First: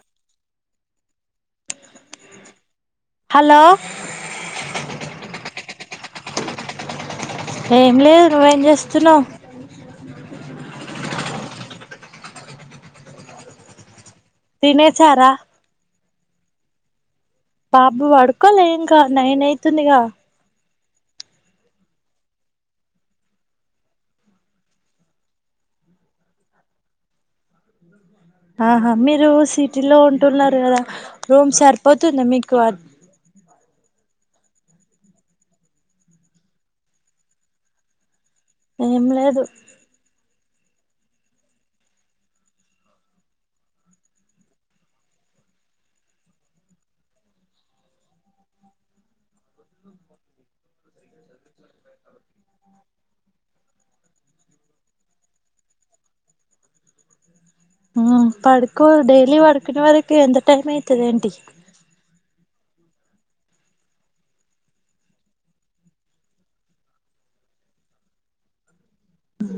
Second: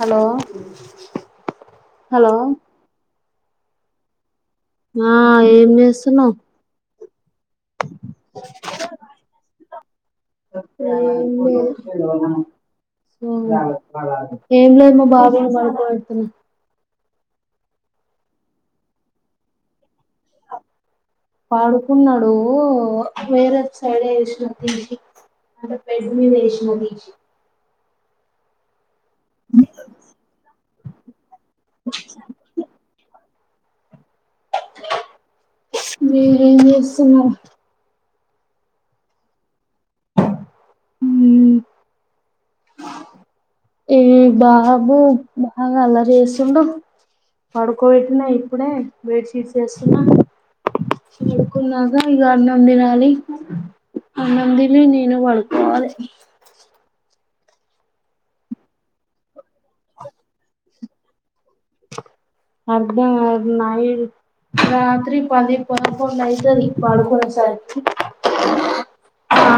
Hello hello hello నా ఏం చేస్తున్నావ్ ఏం లేదు నువ్వేం చేస్తున్నావు స ఏం లేదు మా తినేసారా బాబును పడుకోపెడుతున్నా బాబు పడుకోలే ఇంకా నైన్ ఐతుందిగా పడుకున్నడు వేరే సైడేసిన తీసి అంటే బెడ్ మీదేసినా తీసి ఆహా మీ రు సిటీలో ఉంటున్నారు కదా రూమ్ సరిపోతుందా మీకు [unintelligible] మీరేం చేస్తున్నా ఏం లేదు మ్మ్ ఏ బాబు బాగా అల్లరి చేస్తుండు పడుకోబెట్టిన ఇప్పుడే బేడ్ తీసేస్తున్నా పడుకున్నాక ఇగ అన్నం తినాలి అన్నం తిని నేను పడుకోవాలి ఆ పడుకో డైలీ పడుకునే వరకు ఎంత టైమ్ ఐతది ఏంటి అర్ధం కాదు నయిట్ రాత్రి పది పదకుండైతది పడుకునేసరికి ఆ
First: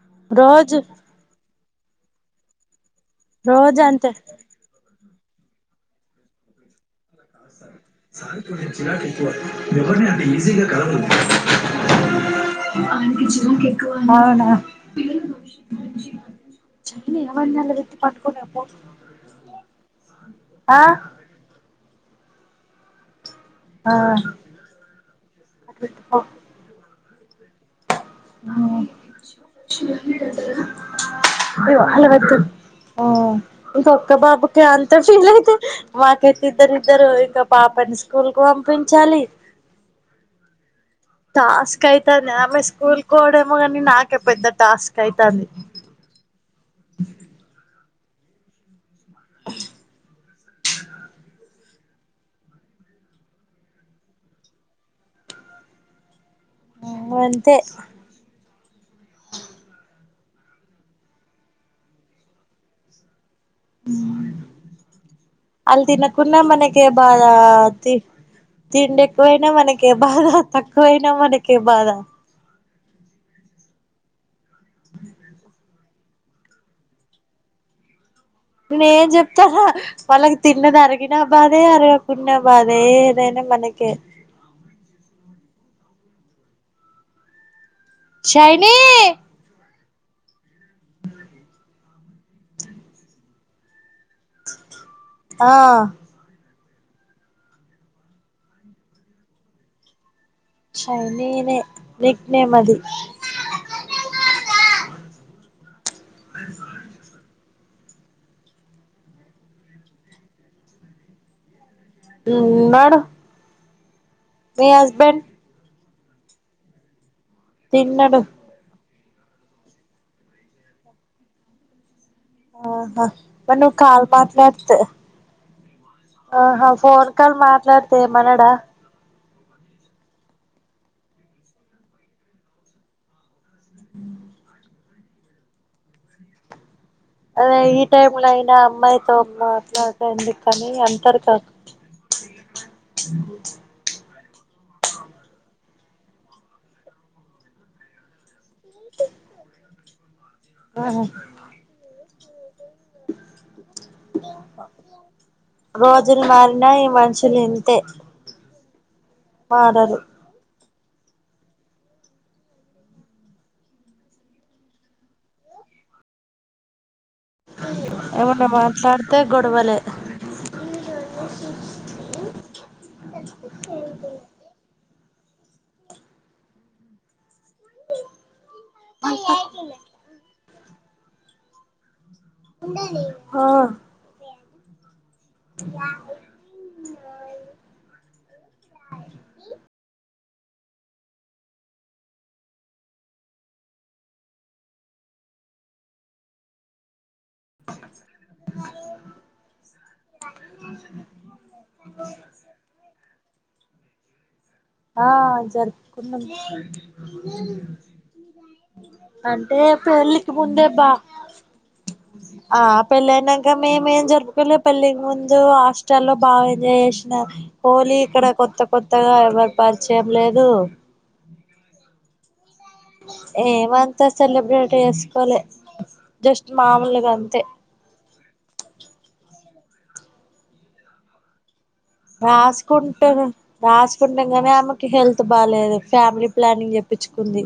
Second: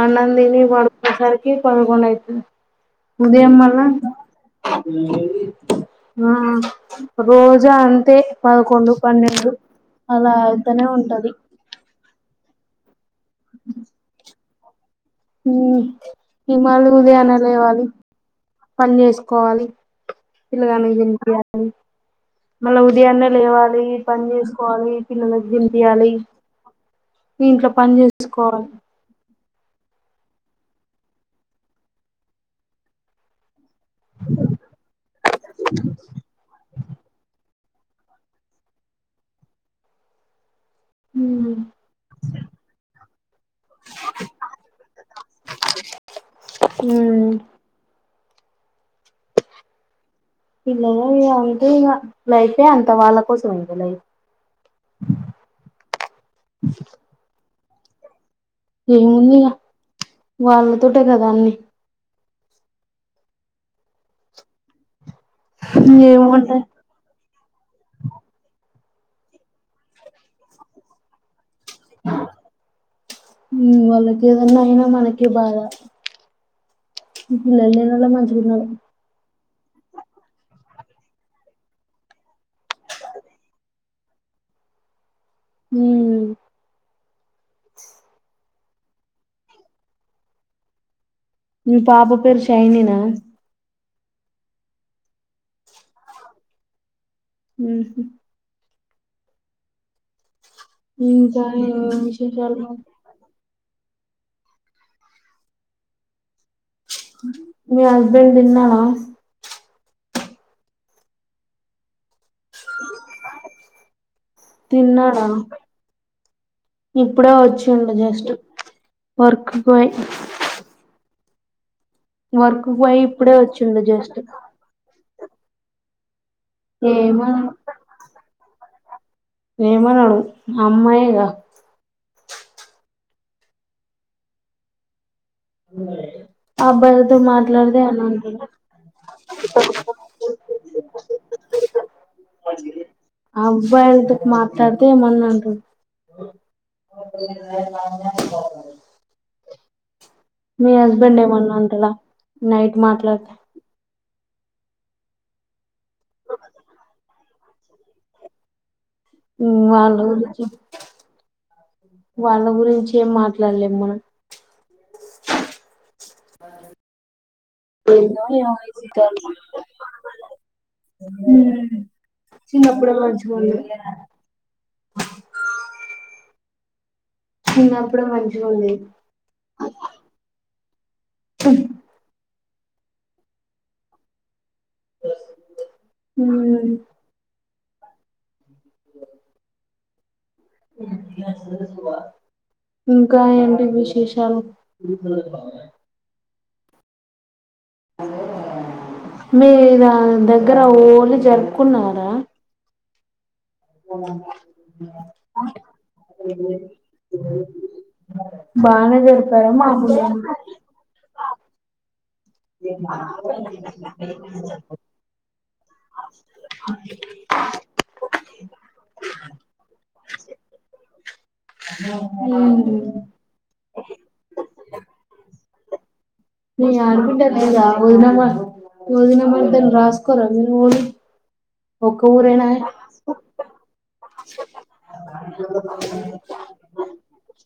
అన్నం తిని రోజు పడుకునేసరికి పదకుండైతుంది ఉదయం రోజు మళ్ళా అంతే ఆ రోజా అంతే సార్ కొెం పదకొండు చిరాకు ఎక్కువ పన్నెండు ఎవరిని అంటే అలా ఈజీగా అయితనే కలవంది ఉంటది అవు అవునా మ్ ఈ మళ్ళ ఉదయానే లేవాలి పని చేసుకోవాలి ఆ పిల్లగానికి తినిపియ్యాలి మళ్ళ ఉదయాన్నే లేవాలి పని చేసుకోవాలి పిల్లలకి దిన్ పియాలి మీ ఇంట్లో పని చేస్త సుకోవాలి [inaudible] ఇంకొక్క బాబుకి అంత ఫీల్ అయితే మాకైతే ఇద్దరి ఇద్దరు ఇంకా పాపని స్కూల్ కు పంపించాలి ఉమ్ టాస్క్ అయితాన్ దా ఆమె స్కూల్ కోవడమో కాని నాకే పెద్ద టాస్క్ అయితాంది ఉమ్ ఇలద [inaudible] అంతే ఇక లైఫే అంత వాళ్ళ కోసం అంత లైఫ్ [inaudible] అంతే ఏముంది వాళ్ళతోటే కదా అన్ని ఉమ్ అల్ తినకున్నా ఏముంటాయి మనకే బాధ తి తిండి ఎక్కువైనా మనకే బాద తక్కువైనా మనక్ కే బాద ఉ వాళ్ళకి ఏదన్నా అయినా మనకే బాద ఈ పిల్లలేనోళ్లే మంచి ప్లే జప్ హా హా వాళ్ళకి తిన్నది అరిగినా బాధే అరగకున్నా బాధే ఏదైనా మనకే ఉమ్ చైనీ ఇ పాప పేరు షైనీ నా ఆ ఉంహు షైనీ ఇంకా నే ఏం నిక్ నేమ్ విశేషాలు అది మీ హస్బెండ్ తిన్నాడా ఉండాడు తిన్నాడా హు ఇప్పుడే వచ్చిండు తిన్నడు జస్ట్ వర్క్ కు పోయి వర్క్ కు ఓ పోయి మా ఇప్పుడే మర్ నువ్ వచ్చిండు కాల్ జస్ట్ మాట్లాడ్ తే ఆహా ఫోన్ కాల్ ఏమనడు మాట్లాడ్ తే ఏమనడా ఏమనడు అమ్మాయిగా అబ్బాయిలు అదే ఈ టైమ్ లో అయినా అమ్మాయితో మాట్లాడుడు ఎందుకనీ అంటారు కదా. ఆ అబ్బాయిలతో మాట్లాడితే ఏమన్నా అంటు మీ ఆహా హస్బెండ్ ఏమన్నా అంటడా? నైట్ మాట్లాడితే [inaudible] రోజులు మారిన ఈ మనిషి ఇగా ఇంతే హు మారరు వాళ్ళు వాళ్ళ గురించి ఏం మాట్లాడలేము మనం. [inaudible] ఉ ఏమన్నా మాట్లాడితే గొడవలే చిన్నప్పుడే మంచిగా ఉండే. చిన్నప్పుడే మంచిగా ఉంది. చె హా ఉన్నది. ఇంకా ఏంటి విశేషాలు. మీ దాని దగ్గరా హాలీ జరుపుకున్నారా? అ ఆ జరుపుకున్నాం బానే జరిపారా అంటే పెళ్ళికి మామూలుగానా ముందే బా ఆ పెళ్ళి అయినంకా మేమేం జరుపుకోలే పెళ్ళికి ముందు హాస్టల్లో బాగా ఎంజాయ్ చేశిన, హోలీ ఇక్కడ కొత్త కొత్తగా ఎవరు పరిచయం లేదు. హ్ ఏమంత సెలబ్రేట్ చేసుకోలే జస్ట్ మీ మామూలుగా అంతే ఆడిబిడ్డలేదా ఒదిన మరద ఒదిన మరద రాస్కోరా మీ వోల్లు రాసుకుంటరు రాసుకుంటము కానీ ఆమెకి హెల్త్ బాలేదు. ఫ్యామిలీ ప్లానింగ్ చెప్పించుకుంది.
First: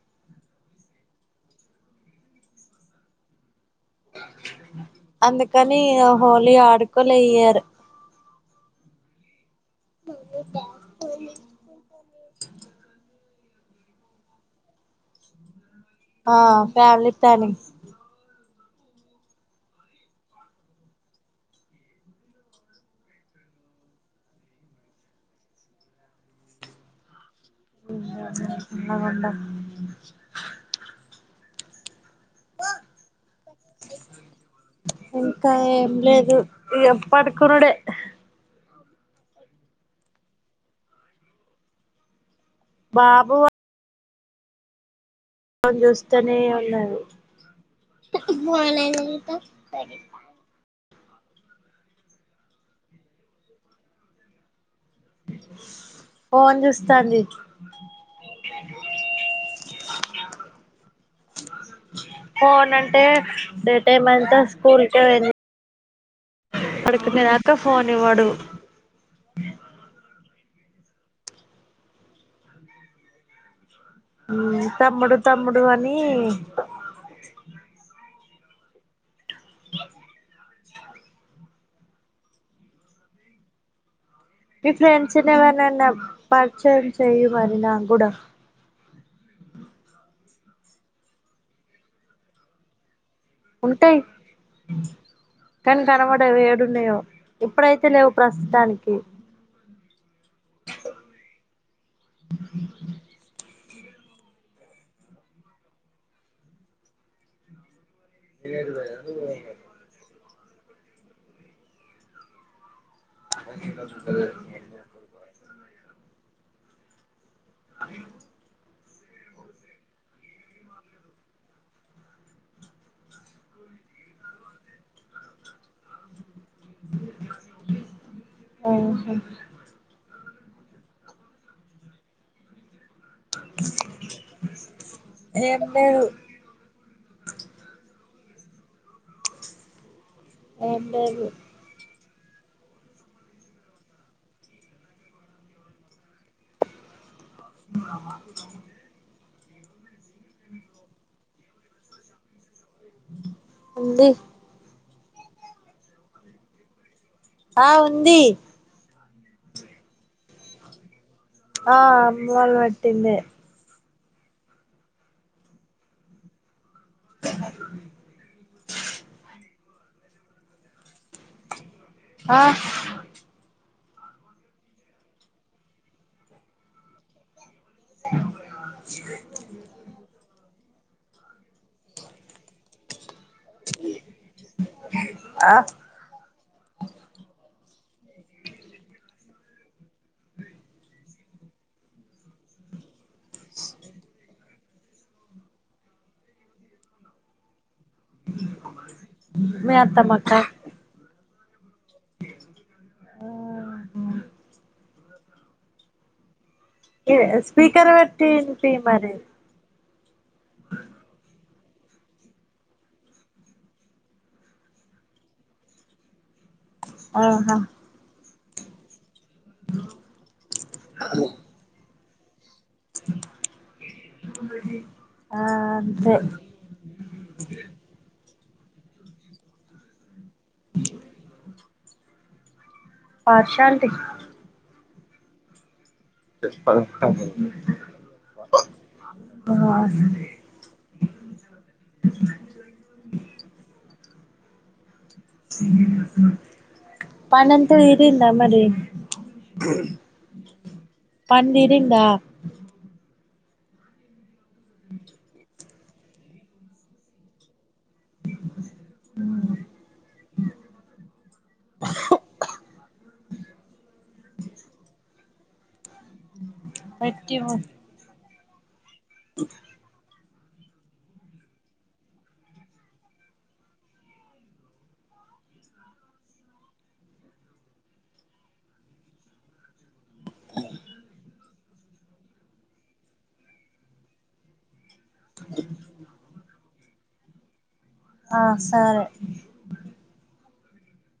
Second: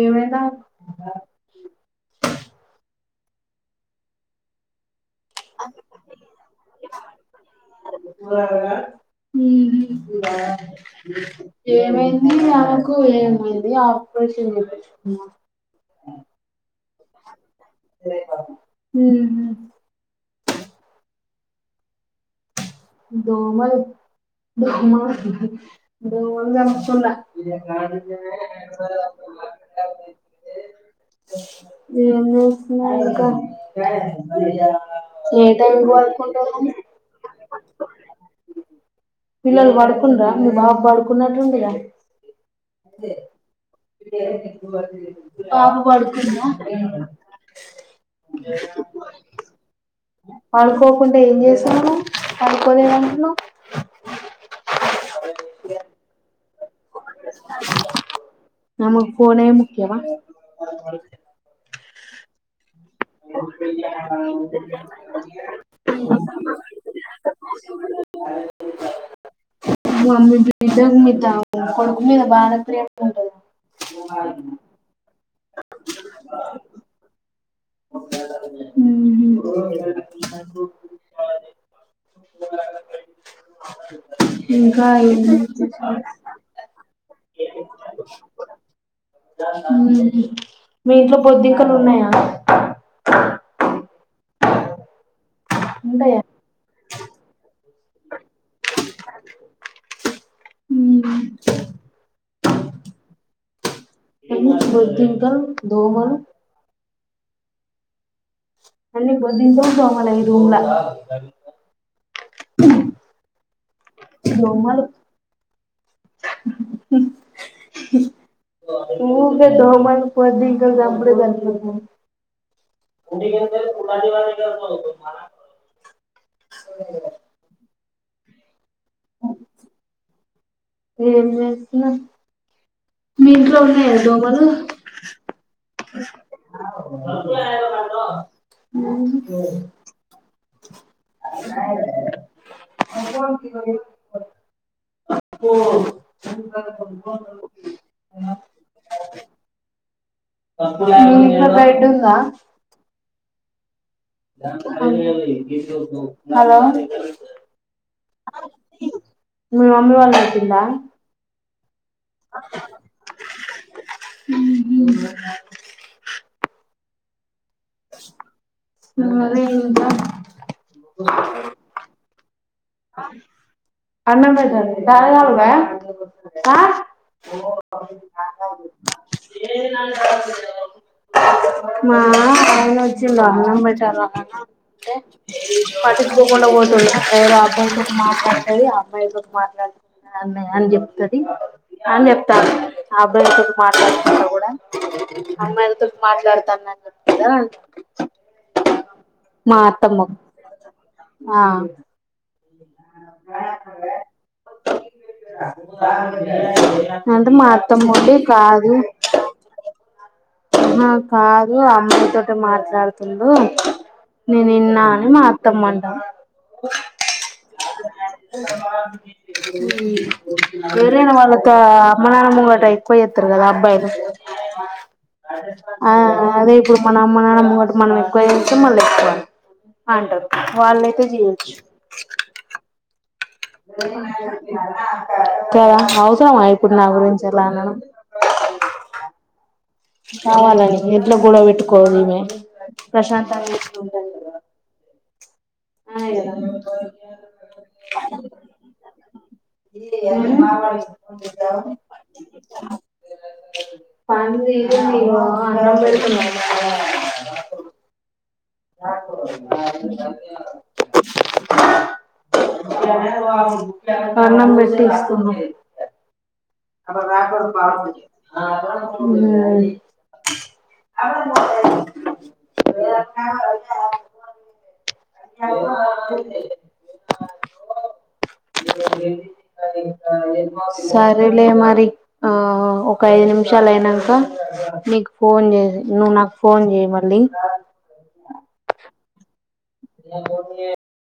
ఏమయింది ఆమెకు. అందుకని హోలీ ఆడుకోలే ఈ ఇయర్. ఉద ఏమైంది ఆమెకు ఏం ఆపరేషన్లు చేపిచుకున్నాం ఆ ఫ్యామిలీ ప్లానింగ్ [inaudible] దోమల్ దోమల్ దోమల్ క్కల ఇది కా రంగే ఇనబడతంల అ ఎం చేస్తున్నావు ఇంకా ఇంకా ఎటయి ఏం లేదు పడుకుంటది ఇగ పడుకునుడే పిల్లలు పడుకుండరా మీ బాబు పడుకున్నం టుంగ బాబు ఇ చూస్తూనే ఉన్నాది కుంటే ఏం చేశాను కయుకు పోయావు ఎండ్ లో [inaudible] ఫోన్ చూస్తాంది నమకు ఫోనే ముఖ్యమా ఫోన్ అంటే డేటై మంతా స్కూల్కే వె యింద అ పడుకునే దాంతో ఫోన్ ఇవడు నిజంగ పాప మీద బాగ ప్రేమ ఉంటుందా తమ్ముడు తమ్ముడు అని హ ఓ [inaudible] మీ ఫ్రెండ్స్ని ఏవన్నాన్నా పరిచయం చెయ్య మరి నా కూడా మీ ఇంట్లో బొద్దింకలు ఉన్నాయా ఉంటాయి కానీ ఉంటాయా కనమాడవి ఏడున్నాయో ఇప్పుడైతే తె లేవు ప్రస్తుతానికి హ బోధింక ధోమల్ అన్ని బోధింకలు ఉన రూమ్ ల [inaudible] అదే [unintelligible] [unintelligible] హా హా [unintelligible] ఊకే దోమల్ బోధింకలు చంపుడే సరిపోతుంది [unintelligible] ఆహా ఏం చేస్తున్నవ్ మీ ఇంట్లో ఉన్నాయా దోమలు లేదు [unintelligible] ఏం లేవు ఏవ్ [unintelligible] ఊ ఇగ బెడ్ ఉందా [inaudible] ఉంది హలో ఆ ఉందీ మీ మమ్మీ వాళ్ళు పెట్టిందా ఆ అమ్మోలు వెట్టిందే ఉహు [unintelligible] [unintelligible] ఆ అన్నం బెడతరు చాయ్ దాగుడా ఆ [unintelligible] మా అన్న వచ్చిండ అన్నం పెట్టాలా అంటే ఆ పట్టించుకోకుండా ఒతుండు ఏరాడు [unintelligible] మీ అత్తమ్మ కా ఆ [inaudible] [unintelligible] అంటే మా అత్తమ్మ స్పీకర్ ఉండి పెట్టి వినిపి కాదు మరి ఆహా కాద్ అమ్మాయితోోటి మాట్లాడుతుడు నేనిన్నా అని మా అత్తమ్మంటా. ఆహా అ [unintelligible] వేరేనా వాళ్ళత. [unintelligible] ఎక్కువ చేస్తారు కదా అబ్బాయిలు ఆ అంతే అదే ఇప్పుడు మన అమ్మ నాన్న ముటి మనం ఎక్కువ [unintelligible] వాళ్లయితే జేయొచ్చు పార్షాలిటీ [unintelligible] క [unintelligible] కావాలని ఎట్లో గొడవ పెట్టుకోివ ఈమె ప్రశాంత అనే కదా పనంత ఇరింద మరి డి పని తీరిందా [unintelligible] పంది అ [unintelligible] అన్నం పెట్టి ఇస్తున్నాం అ వ్యాక పెట్టి పర [unintelligible] ఆ అవు [unintelligible] అడ పో [unintelligible] సరేలే మరి ఆ ఒక ఐదు నిమిషాలు అయినాక మీకు ఫోన్ చేసి నువ్వు నాకు ఫోన్ చేయ మళ్ళీ ఆ సరే ఇ